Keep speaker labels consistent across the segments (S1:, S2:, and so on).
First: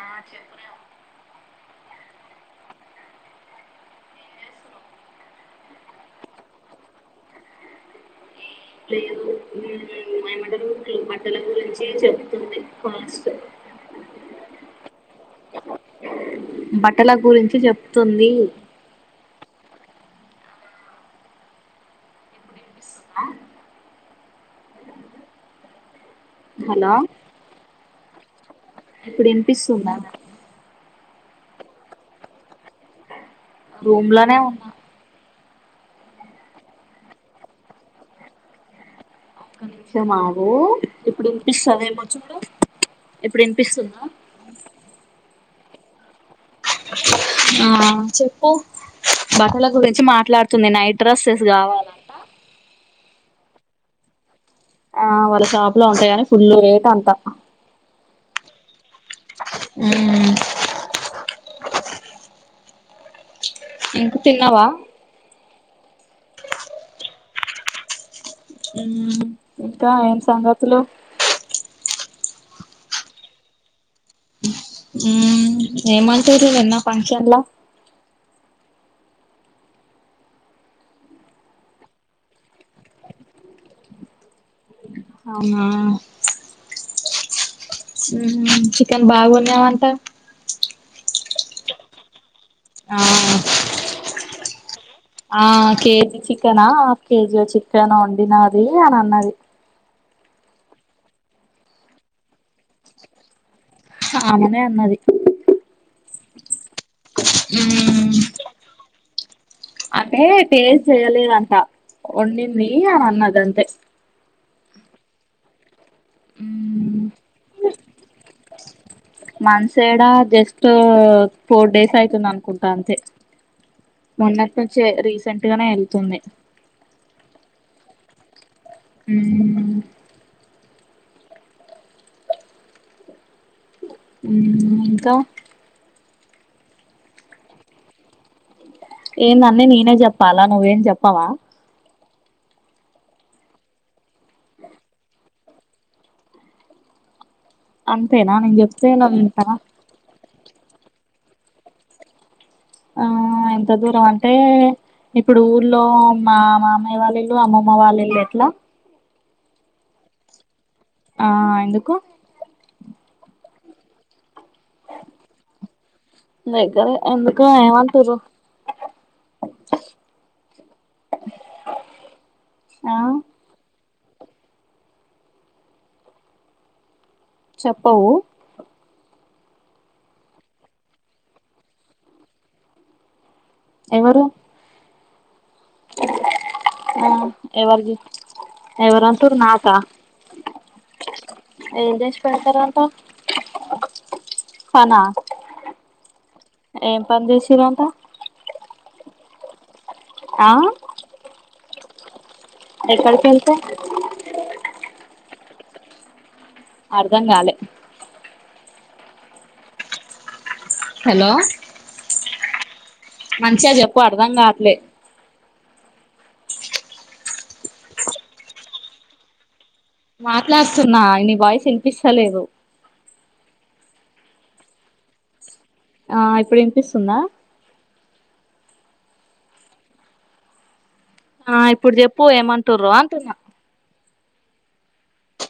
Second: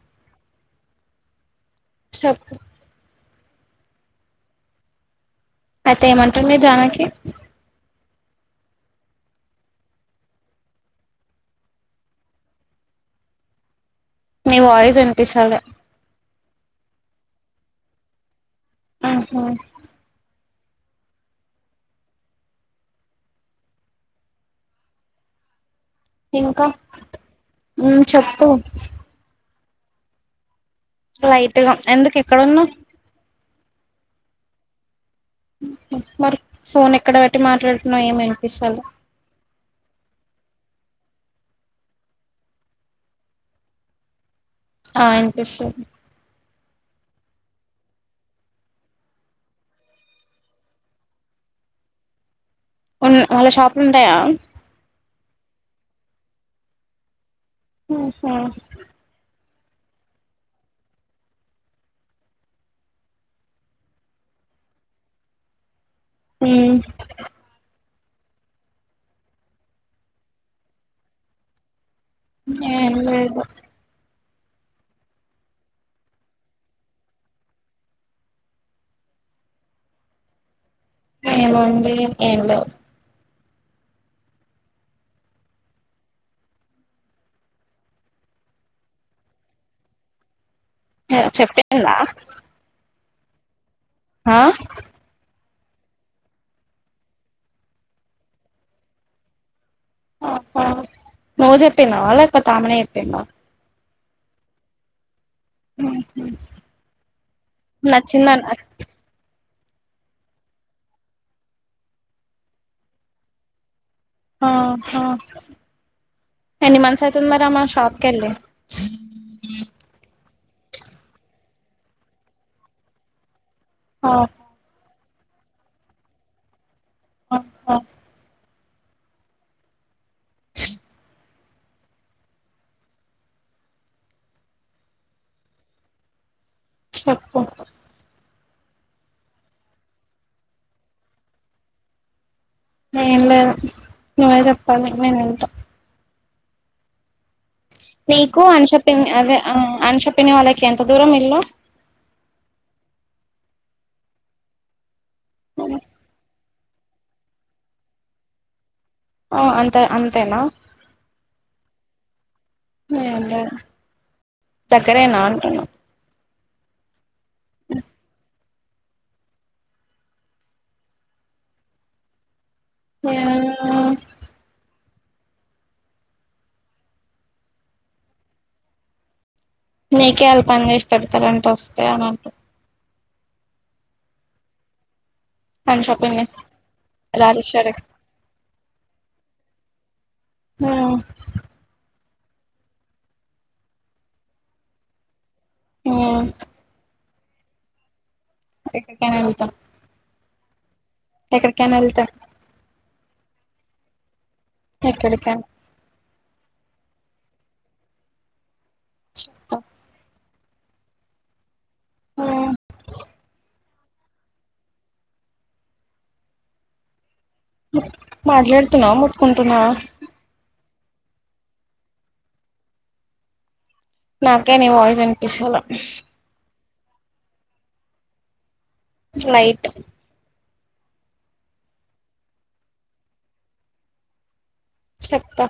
S1: ఆ చెప్పురా
S2: చెప్పు అయితే ఏమంటుంది జానాకి
S1: లేదు మాయ మండలు టి బట్టల గురించి చెప్తుంది కాస్ట్ అ
S2: నీ వాయిస్ ఇనిపిస్తలే
S1: బట్టల గురించి చెప్తుంది
S2: ఆహా ఇంకా
S1: హలో
S2: ఉమ్ చెప్పు
S1: ఇప్పుడినిపిస్తుందా
S2: లైట్గ ఎందుకు ఎక్కడున్నవ్
S1: రూమ్ లనే ఉన్నా
S2: మరి ఫోన్ ఎక్కడ బెట్టి మాట్లాడుతున్నాం ఏం వినిపిస్తలే
S1: కొంచెం ఆగూ ఇప్పుడినిపిస్తదేమో చూడు ఇప్పుడు ఇన్పిస్తుందా
S2: ఆ ఇనిపిస్తుంది
S1: ఆ చెప్పు బట్టల గురించి మాట్లాడుతుంది నైట్ డ్రస్సెస్ గావాలంట
S2: ఉన్ వాళ్ళ షాపులు ఉంటాయా
S1: ఆ వాళ్ళ షాప్ లో ఉంటాయి కానీ ఫుల్ రేట్ అంతా
S2: ఆహా
S1: మ్మ్ ఇంక తిన్నావా
S2: ఉమ్
S1: ఇంకా ఏం సంగతులు
S2: ఏం లేదు
S1: ఉమ్ అంటంరు నిన్న ఫంక్షన్లా
S2: ఏముంది ఏమి లేదు
S1: అవునా చికెన్ బాగు వండినవు అంటా
S2: చెప్పింద
S1: ఆ
S2: హా
S1: ఆ కేజీ చికెనా హాఫ్ కేజీ చికెన్ వండిన అది అని అన్నది
S2: ఆహా నువ్ చెప్పిన్నావా లేకపోతే ఆమెనే చెప్పివా
S1: అమ్నే అన్నది
S2: ఆహా నచ్చిందా
S1: అంటే టెస్ట్ చేయలేదంట వండింది అని అన్నదంతే
S2: ఆహా ఎన్ని మంత్స్ అయితుంది మరి ఆమె షాప్ కెళ్ళి
S1: మాన్సేడా జస్ట్ ఫోర్ డేస్ అవుతుంది అనుకుంటా అంతే
S2: ఆ
S1: మొన్నటి నుంచే రీసేట్గానే వెళ్తుంది
S2: ఆహ
S1: మ్మ్
S2: [inaudible]
S1: ఉమ్మ్ ఇంకా
S2: చెప్పు
S1: ఏందన్నీ నేనే చెప్పాలా నువ్వేం చెప్పవా
S2: ఏం లేదు నువ్వే చెప్పాలి నేను వింటా
S1: అంతేనా
S2: నీకు
S1: నేను చెప్తే
S2: అన్షప్పిన్
S1: నువ్వు
S2: అదే
S1: వింటావా
S2: అంశ పిన్ని వాళ్ళకి ఎంత దూరం ఇల్లు
S1: ఆ ఎంత దూరం అంటే ఇప్పుడు ఊర్లో మా అమ్మాయి వాళ్ళ ఇల్లు అమ్మమ్మ వాళ్ళిళు ఎట్లా
S2: ఓ అంతా అంతేనా
S1: ఆ ఎందుకు
S2: ఏం లేదు దగ్గరేనా అంటున్నా
S1: దగ్గరే ఎందుకు ఏం అంటున్ర్ ఆ
S2: హ
S1: చెప్పవు
S2: నీకే వాళ్ళ పని చేసి పెడతారంటే వస్తే అని అంట
S1: ఎవరు
S2: అన్షపిని
S1: ఆ
S2: రాజేశ్వరికి
S1: ఎవరు ఎవరంటురు నాక
S2: ఆ
S1: పెడ్తారంటా పనా
S2: ఉమ్
S1: ఏం పని చేసిరంటా
S2: ఎక్కడికేనా ఎళతాం
S1: ఆ
S2: కాని ఎళ్ళ్తా
S1: ఎక్కడకి ఎళ్తే
S2: ఎక్కడికేనా
S1: అర్ధం గాలే
S2: చ్ అ
S1: హలో
S2: హ్మ్
S1: మంచిగా చెప్పు అర్ధం గాట్లే
S2: మాట్లాడ్తునావ ముతుక్కుటునావ
S1: మాట్లాడుతున్నా నీ వాయిస్ వినిపిస్తలేదు
S2: నాకే నీ వాయిస్ వినిపిస్తలే
S1: ఆ ఇప్పుడు వినిపిస్తుందా
S2: లైట్
S1: ఆ ఇప్పుడు చెప్పు ఏమంటురో అంటున్నా
S2: చెప్పతా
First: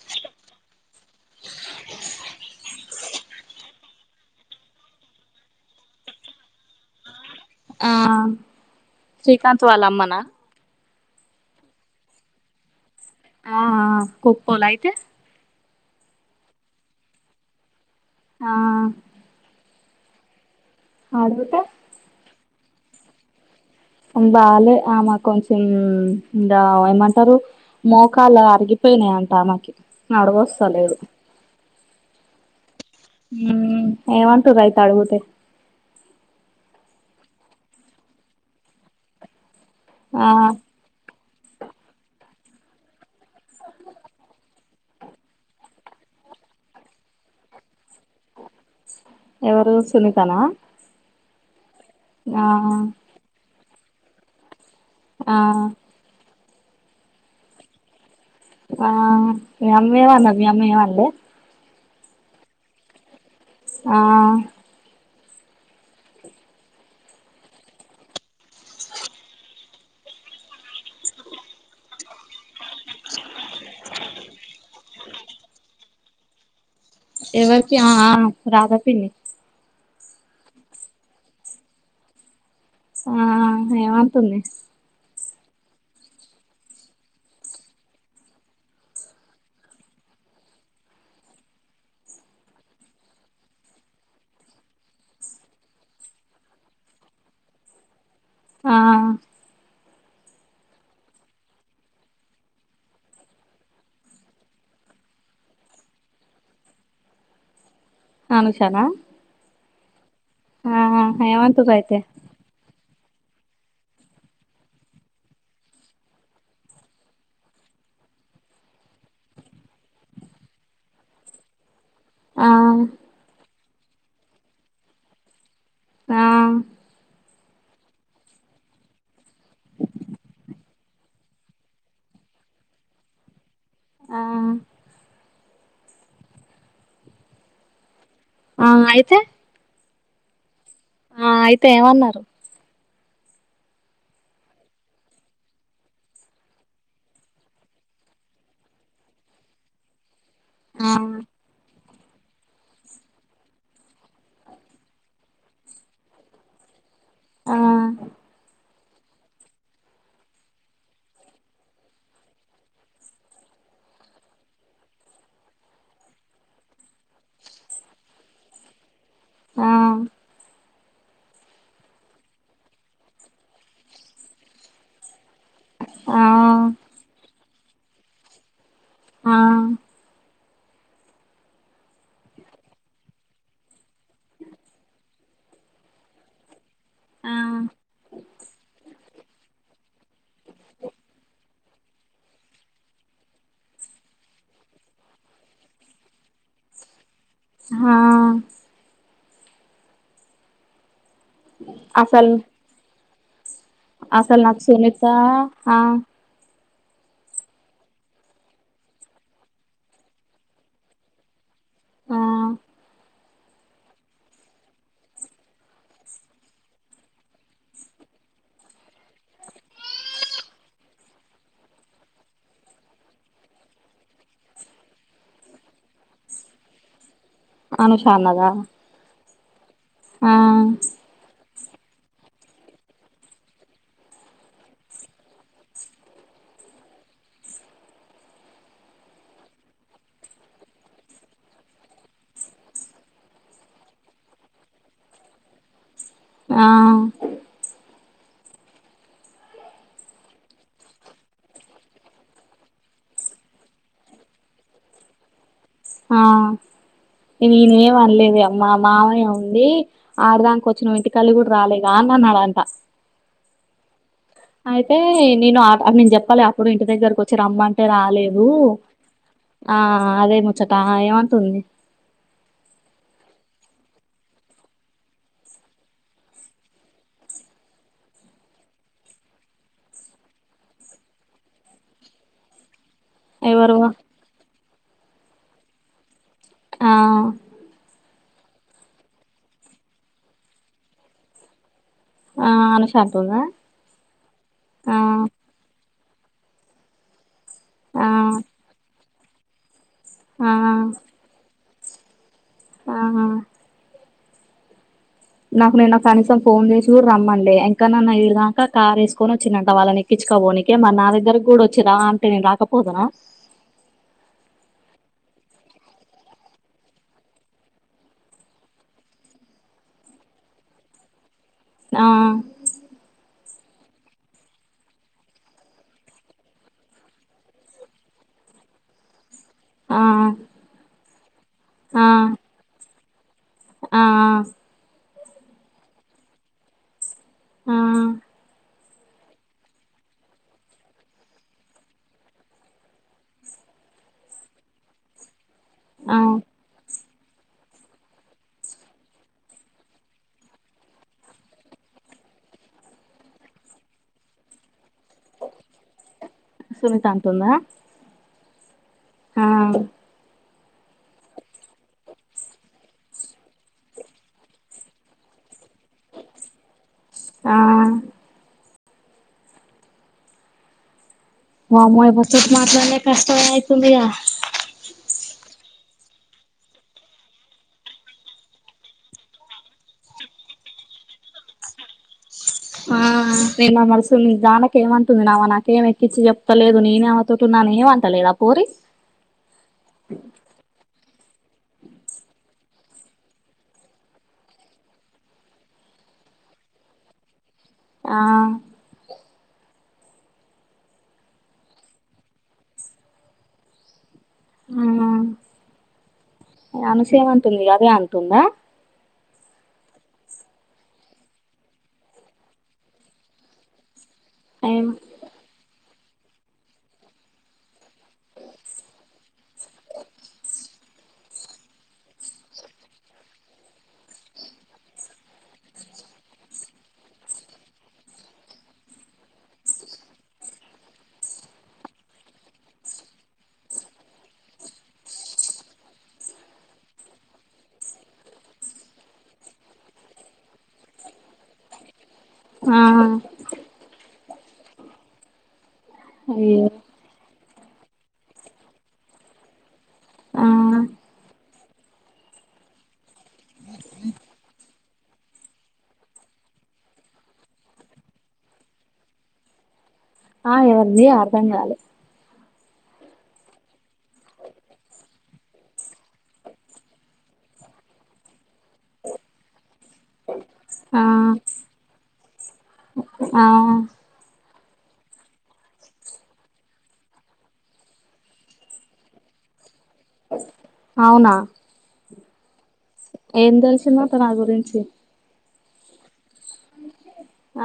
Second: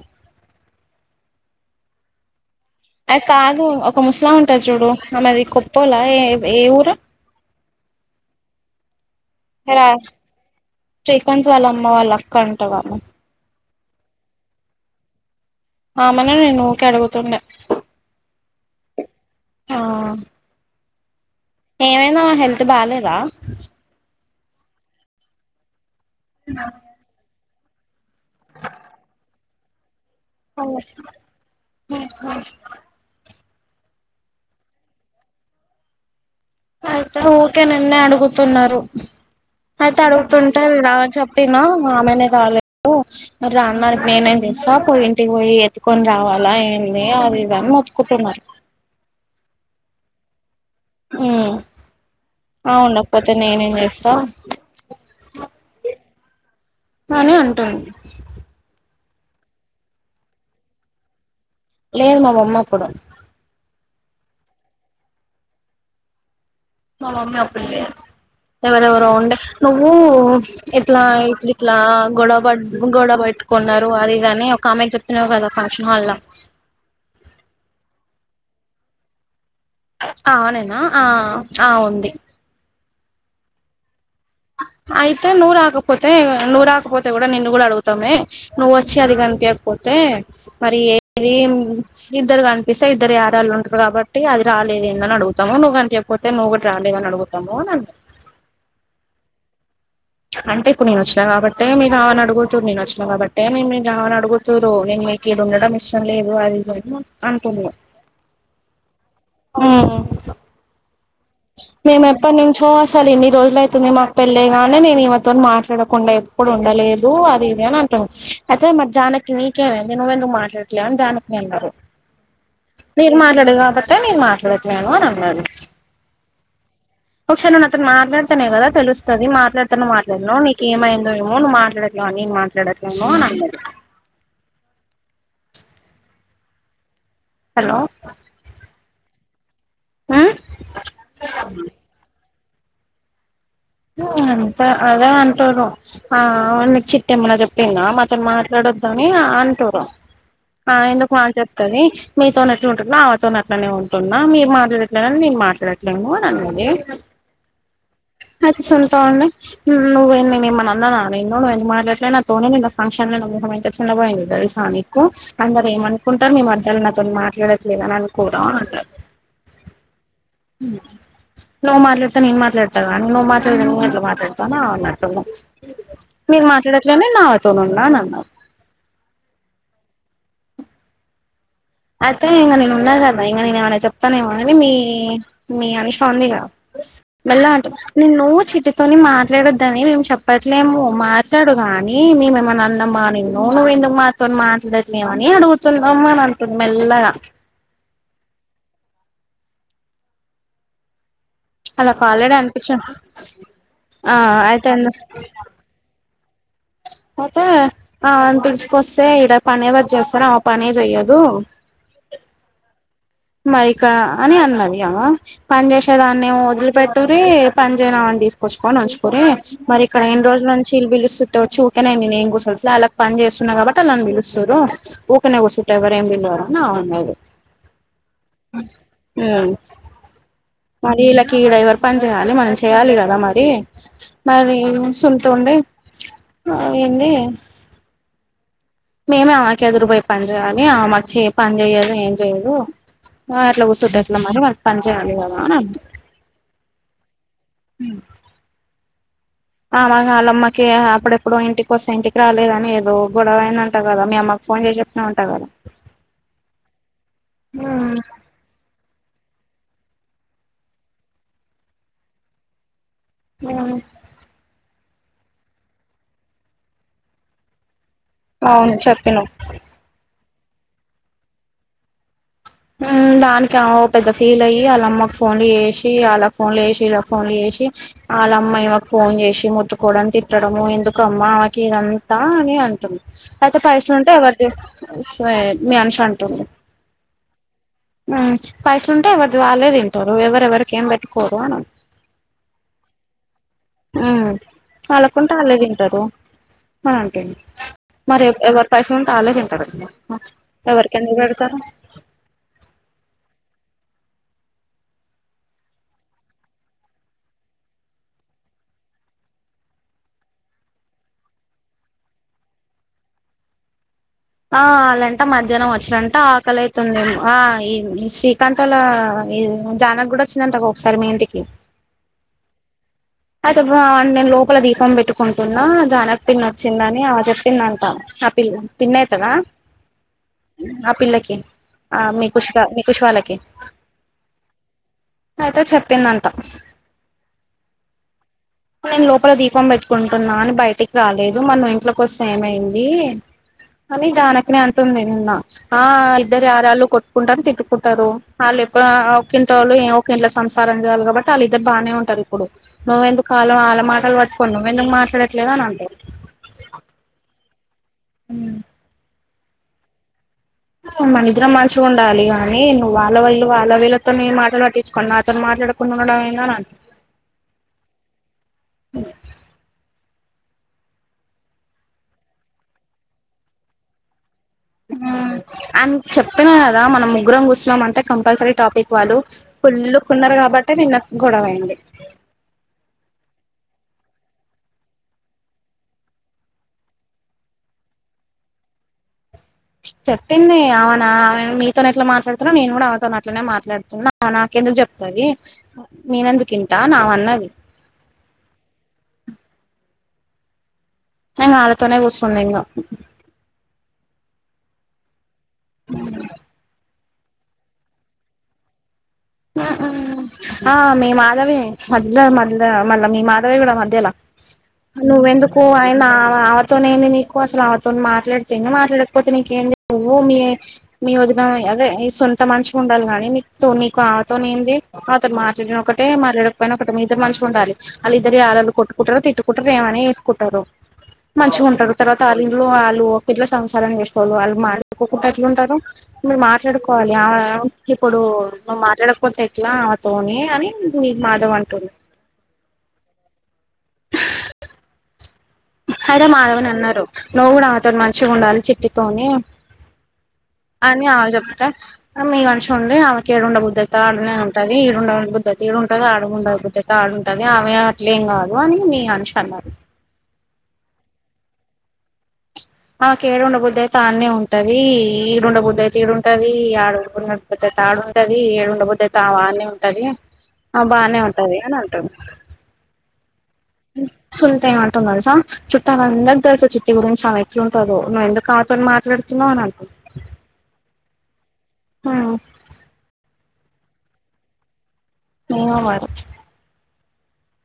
S1: [inaudible]
S2: అది కాదు ఒక ముస్లాం ఉంటాది చూడు ఆ మాది కొత్తల్లా ఏ ఏ ఊరు
S1: ఆ శ్రీకాంత్ వాళ్ళ
S2: రా
S1: అమ్మనా
S2: శ్రీకాంత్ వాళ్ళ అమ్మ వాళ్ళ అక్క అంట ఆమే
S1: ఆ కోక్పోల అయితే
S2: ఆమేనే నేన్ను ఊరికి అడుగుతుండే
S1: ఆ
S2: ఆ
S1: ఆడువర్క్
S2: ఏమైంది ఆమెకు హెల్త్ బాలేదా
S1: బాలే ఆమే కొంచెం ఇం ఏమంటరు మోకాలు అరిగిపోయినాయంట ఆమేకి
S2: ఉ ఉహు
S1: మ్ ఏ ఉంటరు అయితే అడుగుతే
S2: అయితే ఊకే నిన్నే అడుగుతున్నారు అయితే
S1: ఆ
S2: అడుగుతుంటే రా చెప్ప ట్టినా మా ఆమెనే రాలేదు రాన్నాడు నేనేం చేస్తా పోయి ఇంటికి పోయి ఎత్తుకొని రావాల లా ఏంది అది ఇది అని మతుకుంటున్నార
S1: ఎవరు సునీతనా
S2: మ్
S1: ఆ
S2: ఆమె ఉండకపోతే నేనేం చేస్తా
S1: ఆ
S2: అని అంటుంది
S1: ఆ మీ అమ్మే ఎమన్నది మీ అమ్మ ఏం అనలే
S2: లేదు మా మమ్మి అప్పుడు
S1: ఆ
S2: మా మమ్మి అప్పుడు లేదు ఎవరెవరో ఉండే నువ్వు ఇట్లా ఇట్లి ఇట్లా గొడవ బడ గొడవ బడి కొందరు అది గాని ఒక ఆమెకి చెపిన్నావ్ కదా ఫంక్షన్ హాల్ లా
S1: ఎవరికి ఆ ఆ రాదా పిన్ని
S2: ఆవనేనా ఆ ఆ ఉంది.
S1: ఆ ఆ ఏవంటుంది.
S2: అయితే నువ్వు రాకపోతే, నువ్వు రాకపోతే కూడా నిన్ను కూడా అడుగుతామే నువ్వు వచ్చి అది కనిపియకపోతే. ఏ మరి ఏది ఇద్దరు కనిపిస్తే ఇద్దరు ఎరళ్ళు ఉంటారు గాబట్టి అది రాలేద్ ఏనో. నడుగుంతమో నువ్వు కనిపియకపోతే, నువ్వు కూట రాలేదని కూడా అడుగుతాము.
S1: ఆహా
S2: అంటే ఇప్పుడు నేను వచ్చినా గాబట్టే మీ రావని అడగొచ్చు. నేను వచ్చినా గాబట్టే నే రావని అడుగుతారు నేను మీక్ ఇడుండడం ఇష్టం లేదు, అది లేదు అంటునే
S1: అనూష నా
S2: ఉహ్
S1: ఆఆ
S2: మీమ్ ఎప్పన్ నీచొస్ తల్ ఇన్ని రోజులు అయితుంది. మాక్ పెళ్ళై గానే నేను ఇవ్వతోని మాట్లాడకుండా ఎప్పుడు ఉండలేదు. అది ఇది అంట్ అయితే మరి జానకి నీకేవైందే నువ్వెందుకు మాట్లాడట్లేవ్ అని జానకిని అన్నరు.
S1: ఆ
S2: మీరు మాట్లాడలే గాబట్టే నేను మాట్లాడట్లేను అని అన్నాను.
S1: ఆ
S2: ఒకసారి నువ్వు నాతో మాట్లాడతానే కదా తెలుస్తది. మాట్లాడుతానో మాట్లాడనో నీక్ ఏమైందో ఏమో నువ్వుట్లాలేవు ఆన్ నీన్ మాట్లాడాట్లేను అని అనంది.
S1: ఆ ఆ
S2: హలో
S1: ఆ అయితే
S2: ఆ
S1: ఆ అయితే ఏవన్నరు.
S2: లోన్ త అదా అంటురు. ఆ నీక్ చిట్టెమ్మనా జేప్పిందా మాతోని మాట్లాడ ఓదానియా అంటురు. ఆ ఎందుకు మా చెప్తది. మీతోన్ ఎట్లున్నా అవా తోనే అట్లుంటున్నా. మీరు మాట్లాడట్లేనని నేను మాట్లాడట్లేము అని అన్నది.
S1: ఆ
S2: నాతూ సొంతా అండి. నువ్వు నేనుమన్న నీను నువ్వు ఎందుకు మాట్లాటలే నా తోనే నా ఫంక్షన్ ఆమె ఎంత చిన్న బోయిందో దేలుసా నీకు అందరు ఏమనుకుంటారు. మీ మరదల్ నాతో మాట్లాడట్లేదు అని అనుకోరా అవంటా
S1: ఆ
S2: నువ్వు మాట్లాడుతే నేను మాట్లాడతగా నువ్వు మాట్లాడితే నువ్వు ఎట్లా మాట్లాడతా అన్నట్టు.
S1: ఆ
S2: మీరు మాట్లాడట్లేనే నీన్ అవతోన్ ఉన్నా అని అన్నార్.
S1: ఆ
S2: అయితే ఇంగా నేను ఉన్నా గదా ఇంగా నేను ఏమనా చెప్తానే ఏమోనని మీ మీ అనుషా ఉందిగా.
S1: ఆ
S2: మెల్లా అంట నిన్ను చిటితోని మాట్లాడొద్దని మేము చెప్పట్లేము మాట్లాడొద్. కానీ మీమేమన్నా అన్నమ్మా నిన్ను నువ్వు ఎందుకు మాతోని మాట్లాడలేవని అడుగుతున్నామా అని అన్నన్ టున్ మెల్లగా
S1: ఆహా
S2: అలాక్
S1: అసలు
S2: ఆల్రడీ అనిపించో ఆ
S1: అసలు నాకు
S2: అయితేందో
S1: సునీత ఆ
S2: అయితే ఆన్ పిలుచుకొస్తే ఇడా పని ఎవరు చేస్తారో ఆ పని చెయ్యదు.
S1: ఆ
S2: మైకా అని అన్నది అవ్వా పని జేసేదాన్నీ ఏమో వదిలి పెట్టూరి పని జేయనీ అవన్ దీసుకొచ్చుకొన్ని ఉంచుకని మరి ఇక్కడ ఎన్ని రోజులా నుంచి ఇల్ బిలుస్తుంటే వొచ్చి ఊకనే మీ నీన్ ఏం గుసుట్లే ఆల్లక్ పన్ నేను జేస్తున్నా గాబట్టి ఆళ్లు నన్ బిలుస్తారు ఊకనే కూసుంటే ఎవర ఏం పిలవరు అని అవన్నాది
S1: అనూష అన్నదా
S2: ఉమ్మ్
S1: ఆ
S2: మరి ఇల్లాకి ఇడ వర్ పని జేయాలి మనం చేయాలి గదా మరి మరీ సున్తో ఉండే ఆ అదేంది మేమే ఆమకి ఎదురుబొయి పని జేయ్యాలి ఆమాచ్చు ఏ పని జేయ్యదు ఏం జేయ్యదు ఆ ఎట్లా కూస్తుంటే ఎట్లా మరి వాళ్లక్ పన్ జేయాలి గదా అన్నాన్
S1: ఆ
S2: ఉమ్మ్ ఆ మక్ అళ్ళమ్మకి అప్పుడెప్పుడొ ఇంటికి కోస్తే ఇంటికి రాలేదని ఏదో గొడవైదంటా గదా మీ అమ్మ ఫోన్ జేసి చెప్తానవు ఉంటా గదా
S1: ఆ నేయి నేనేమ్ అనలేదే అమ్మా మావయ్య ఉండి ఆడిదంక్కా వచ్చిన ఇంటికల్లి గూడ రాలేగా అని అన్నాడంట.
S2: ఉమ్మ్
S1: అయితే నేను అప్ అప్పుడు నేన్ జేప్పాలే అప్పుడు ఇంటి దగ్గరకు వచ్చి రమ్మంట్ టే రాలేదు
S2: అవును చెప్పినవ్
S1: ఆ అదే ముచ్చట ఏమటుంది
S2: ఉమ్మ్ దానికి ఆమె ఓ పెద్ద ఫీల్ అయ్యి, అల్లమ్మక్ ఫోన్లు జేసి అల్లక్ ఫోన్లు జేసి ఇల్లక్ ఫోన్లు జేసి. ఛీ ఆళ్ల అమ్మ ఇవాకు ఫోన్ జేసి ముత్తుకోవడం తిట్టడ ఎందుకుమ్మా ఆవకి ఇదంతా అని అంటుంది అయితే
S1: ఎవరు
S2: పైసలు ఉంటే ఎవరిది సేవర్ మీ అనుష అంటుంది
S1: ఆ
S2: ఉమ్ పైసలుంటే ఎవరి వాళ్లే దింటారు ఎవరెవరిక ఏం బెట్టుకోరు అని అన్నది
S1: ఆ అనుష అంటుందా
S2: ఉమ్మ్
S1: ఆ
S2: వాళ్లకుంటే అలే దింటారు మరి అంటుంది
S1: ఆ
S2: మరి ఏ ఎవర్ పైస ఉంటే అలే దింటారు గదా
S1: ఆ
S2: ఎవరికెందుకు వెడుతారు
S1: ఆహా నాకు నిన్న కానీసం ఫోన్ జేసి గూడ రమ్మనలే. యకన్న అన్ను ఇడిదాక్క కార్ ఏసుకొని వచ్చిండంట వాళ్లని ఎక్కిచ్ ఎక్కిచ్కబోనికే మర్ నా దగ్గరకి గూడ వచ్చి రా అంటే నేను రాకపోదునా
S2: ఆ అల్లంట మధ్యాన్నామ్ వచ్చారంట ఆకలి అయితుందేమో. ఆ ఈ శ్రీకాంత్ ఒళ్ల జానక గూడ వచ్చందంట గదా ఒక్కసారి మీ ఇంటికి
S1: ఆ
S2: అయితే నేను లోపల దీపం పెట్టుకుంటున్నా జానక్ పిన్ని వచ్చిందని ఆవె జేప్పిందంటా. పి పిన్నయితదా
S1: ఆ
S2: ఆ పిల్లకి ఆ మీ కుష్ రా మీ కుష్ వాళ్లకి
S1: ఆ ఆ
S2: అయితే చెప్పిందంట
S1: ఉమ్మ్
S2: ఇప్పుడే నేను లోపల దీపం పెట్టుకుంటున్నా అని బయటికి రాలేదు. మర్ నువ్ ఇంట్ల కోస్తే ఏమైంది అని జానకినే అంటుంది నిన్న ఆ ఇద్దరు యరళ్ళు కొట్ కొట్టుకుంటారు తిటుకుంటారు. వాళ్ళఎప్పుడు ఒక ఇంటిల్లో ఏ ఒక్ ఇంట్లో సంసారం జేయాలీ గాబట్టి వాళ్ల ఇద్దరు బానే ఉంటారు. ఇప్పుడు నువ్వెందుకాళ్ళ అల్ల మాటలు వట్టుకోని నువ్వెందుకు మాట
S1: సునీత అంటుందా
S2: ఉమ్మ్
S1: ఆమ్
S2: ఆవును మనిద్దరం మంచిగుండాలి. గానీ నువ్వు వాళ్ల విళ్ళు వాళ్ల వీళ్ళతోనీ మాటలు పట్టించుకోనీ నాతోన్ మాట్ ఇంట్లో ఉండేటప్పుడు కూడా అయిందానా
S1: ఆ
S2: అ ఇక్కడ ఎటువంటి శబ్దం లేదు పదాలు ఉపయోగించలేదు
S1: వామ్మో ముచ్చట్ మాట్లాడే కి కష్టమైతుందిగా
S2: ఉమ్ అండ్ చెప్పిన కదా మనం ముగ్గురం కూర్చున్నాం అంటే కంపల్సరీ టాపిక్ వాళ్ళు కుల్లుకున్నారు కాబట్టే నిన్న గొడవయింది
S1: ఆ ప్రేమా మనసుల్ని జానకి ఏమంటుంది నావ నాకేం ఎక్కించి చెప్తాలేదు నేనే అమెతో ఉంటున్నా ఏమంటలేదిక అ పోరి
S2: చెప్పింది ఆమె నా మీతోనే ఎట్లా మాట్లాడుతున్నా నేను కూడా ఆమె తోని అట్లనే మాట్లాడుతున్నా, నా ఎందుకు చెప్తది నేను ఎందుకు వింటా అని ఆమె అన్నది
S1: ఆ
S2: కానీ వాళ్లతోనే కూసోని తిన్నావ్
S1: ఉ అనూష ఎం అంటుంది, అదే అంటుందా [unintelligible]
S2: ఆ మీ మాధవి మధ్యలా మధ్యలా మళ్ళా మీ మాధవి కూడా మధ్యలా
S1: ఏం
S2: నువ్వు ఎందుకు ఆ ఆ ఆమె ఆమెతోనే ఏంది నీకు అసలు ఆమెతో మాట్లాడితే మాట్లాడకపోతే నీకేంది నువ్వు మీ మీ వదిన అదే ఈ సొంత మనిషిగా ఉండాలి గానీ నీతోని కు ఆమెతోనే ఏంది ఆమెతోని మాట్లాడిన ఒకటే మాట్లాడకపోయినా ఒకటే మీ ఇద్దరు మంచిగా ఉండాలి, వాళ్లు ఇద్దరు ఆల్రెడీ కొట్టు కుంటారు తిట్టుకుంటారు ఏమన్నా చేసుకుంటారు మంచిగా ఉంటారు తర్వాత వాళ్ళ ఇంట్లో వాళ్ళు ఎట్లా సంసారం చేసెటోళ్ళు వాళ్ళు మాట్లాడుకోకుండా ఎట్ల ఉంటారు మీరు మాట్లాడుకోవాలి ఆ ఇప్పుడు నువ్వు మాట్లాడకపోతే ఎట్లా నాతోనే అని మాధవి అంటోంది
S1: ఉమ్
S2: అయితే
S1: అయ్యో
S2: మాధవని అన్నారు, నువ్వు కూడా మాతో మంచిగా ఉండాలి చిట్టితోని
S1: ఆ
S2: అని వాళ్లు చెప్ప మీ అనూష ఉంది ఆమెకి ఏడుండ బుద్ధతి అయితే ఆడనే ఉంటది, ఈడుండ బుద్దతి అయితే ఈడుంటది ఆడుండ బుద్ధి త ఆడుంటది ఆమె ఏం అట్లేం కాదు అని మీ అనుష అన్నాది
S1: ఆ ఏమంది అర్థం కాలే
S2: ఆమెకి ఏడుండ బుద్ధి అయితే ఆడనే ఉంటది, ఈడుండ బుద్ధి అయితే ఈడ ఉంటది ఆడుండ బుద్ధి ఆడు ఉంటది, ఈడుండ బుద్ది అయితే ఆమె ఆనే ఉంటది ఉంటది ఆమే
S1: ఆ
S2: బానే ఉంటది అని అంటుంది
S1: ఆ
S2: సునీత ఎం అంటుంది తెలుసా చుట్టాల అందరికీ తెలుసు చిట్టి గురించి ఆమె ఎట్లా ఉంటుందో నువ్వు ఎందుకు ఆమె తో మాట్లాడుతున్నావు అని అంటుంది
S1: అవునా
S2: ఉమ్
S1: ఎం తెలిసిందంట నా గురించి
S2: ఏమో మరి
S1: ఆ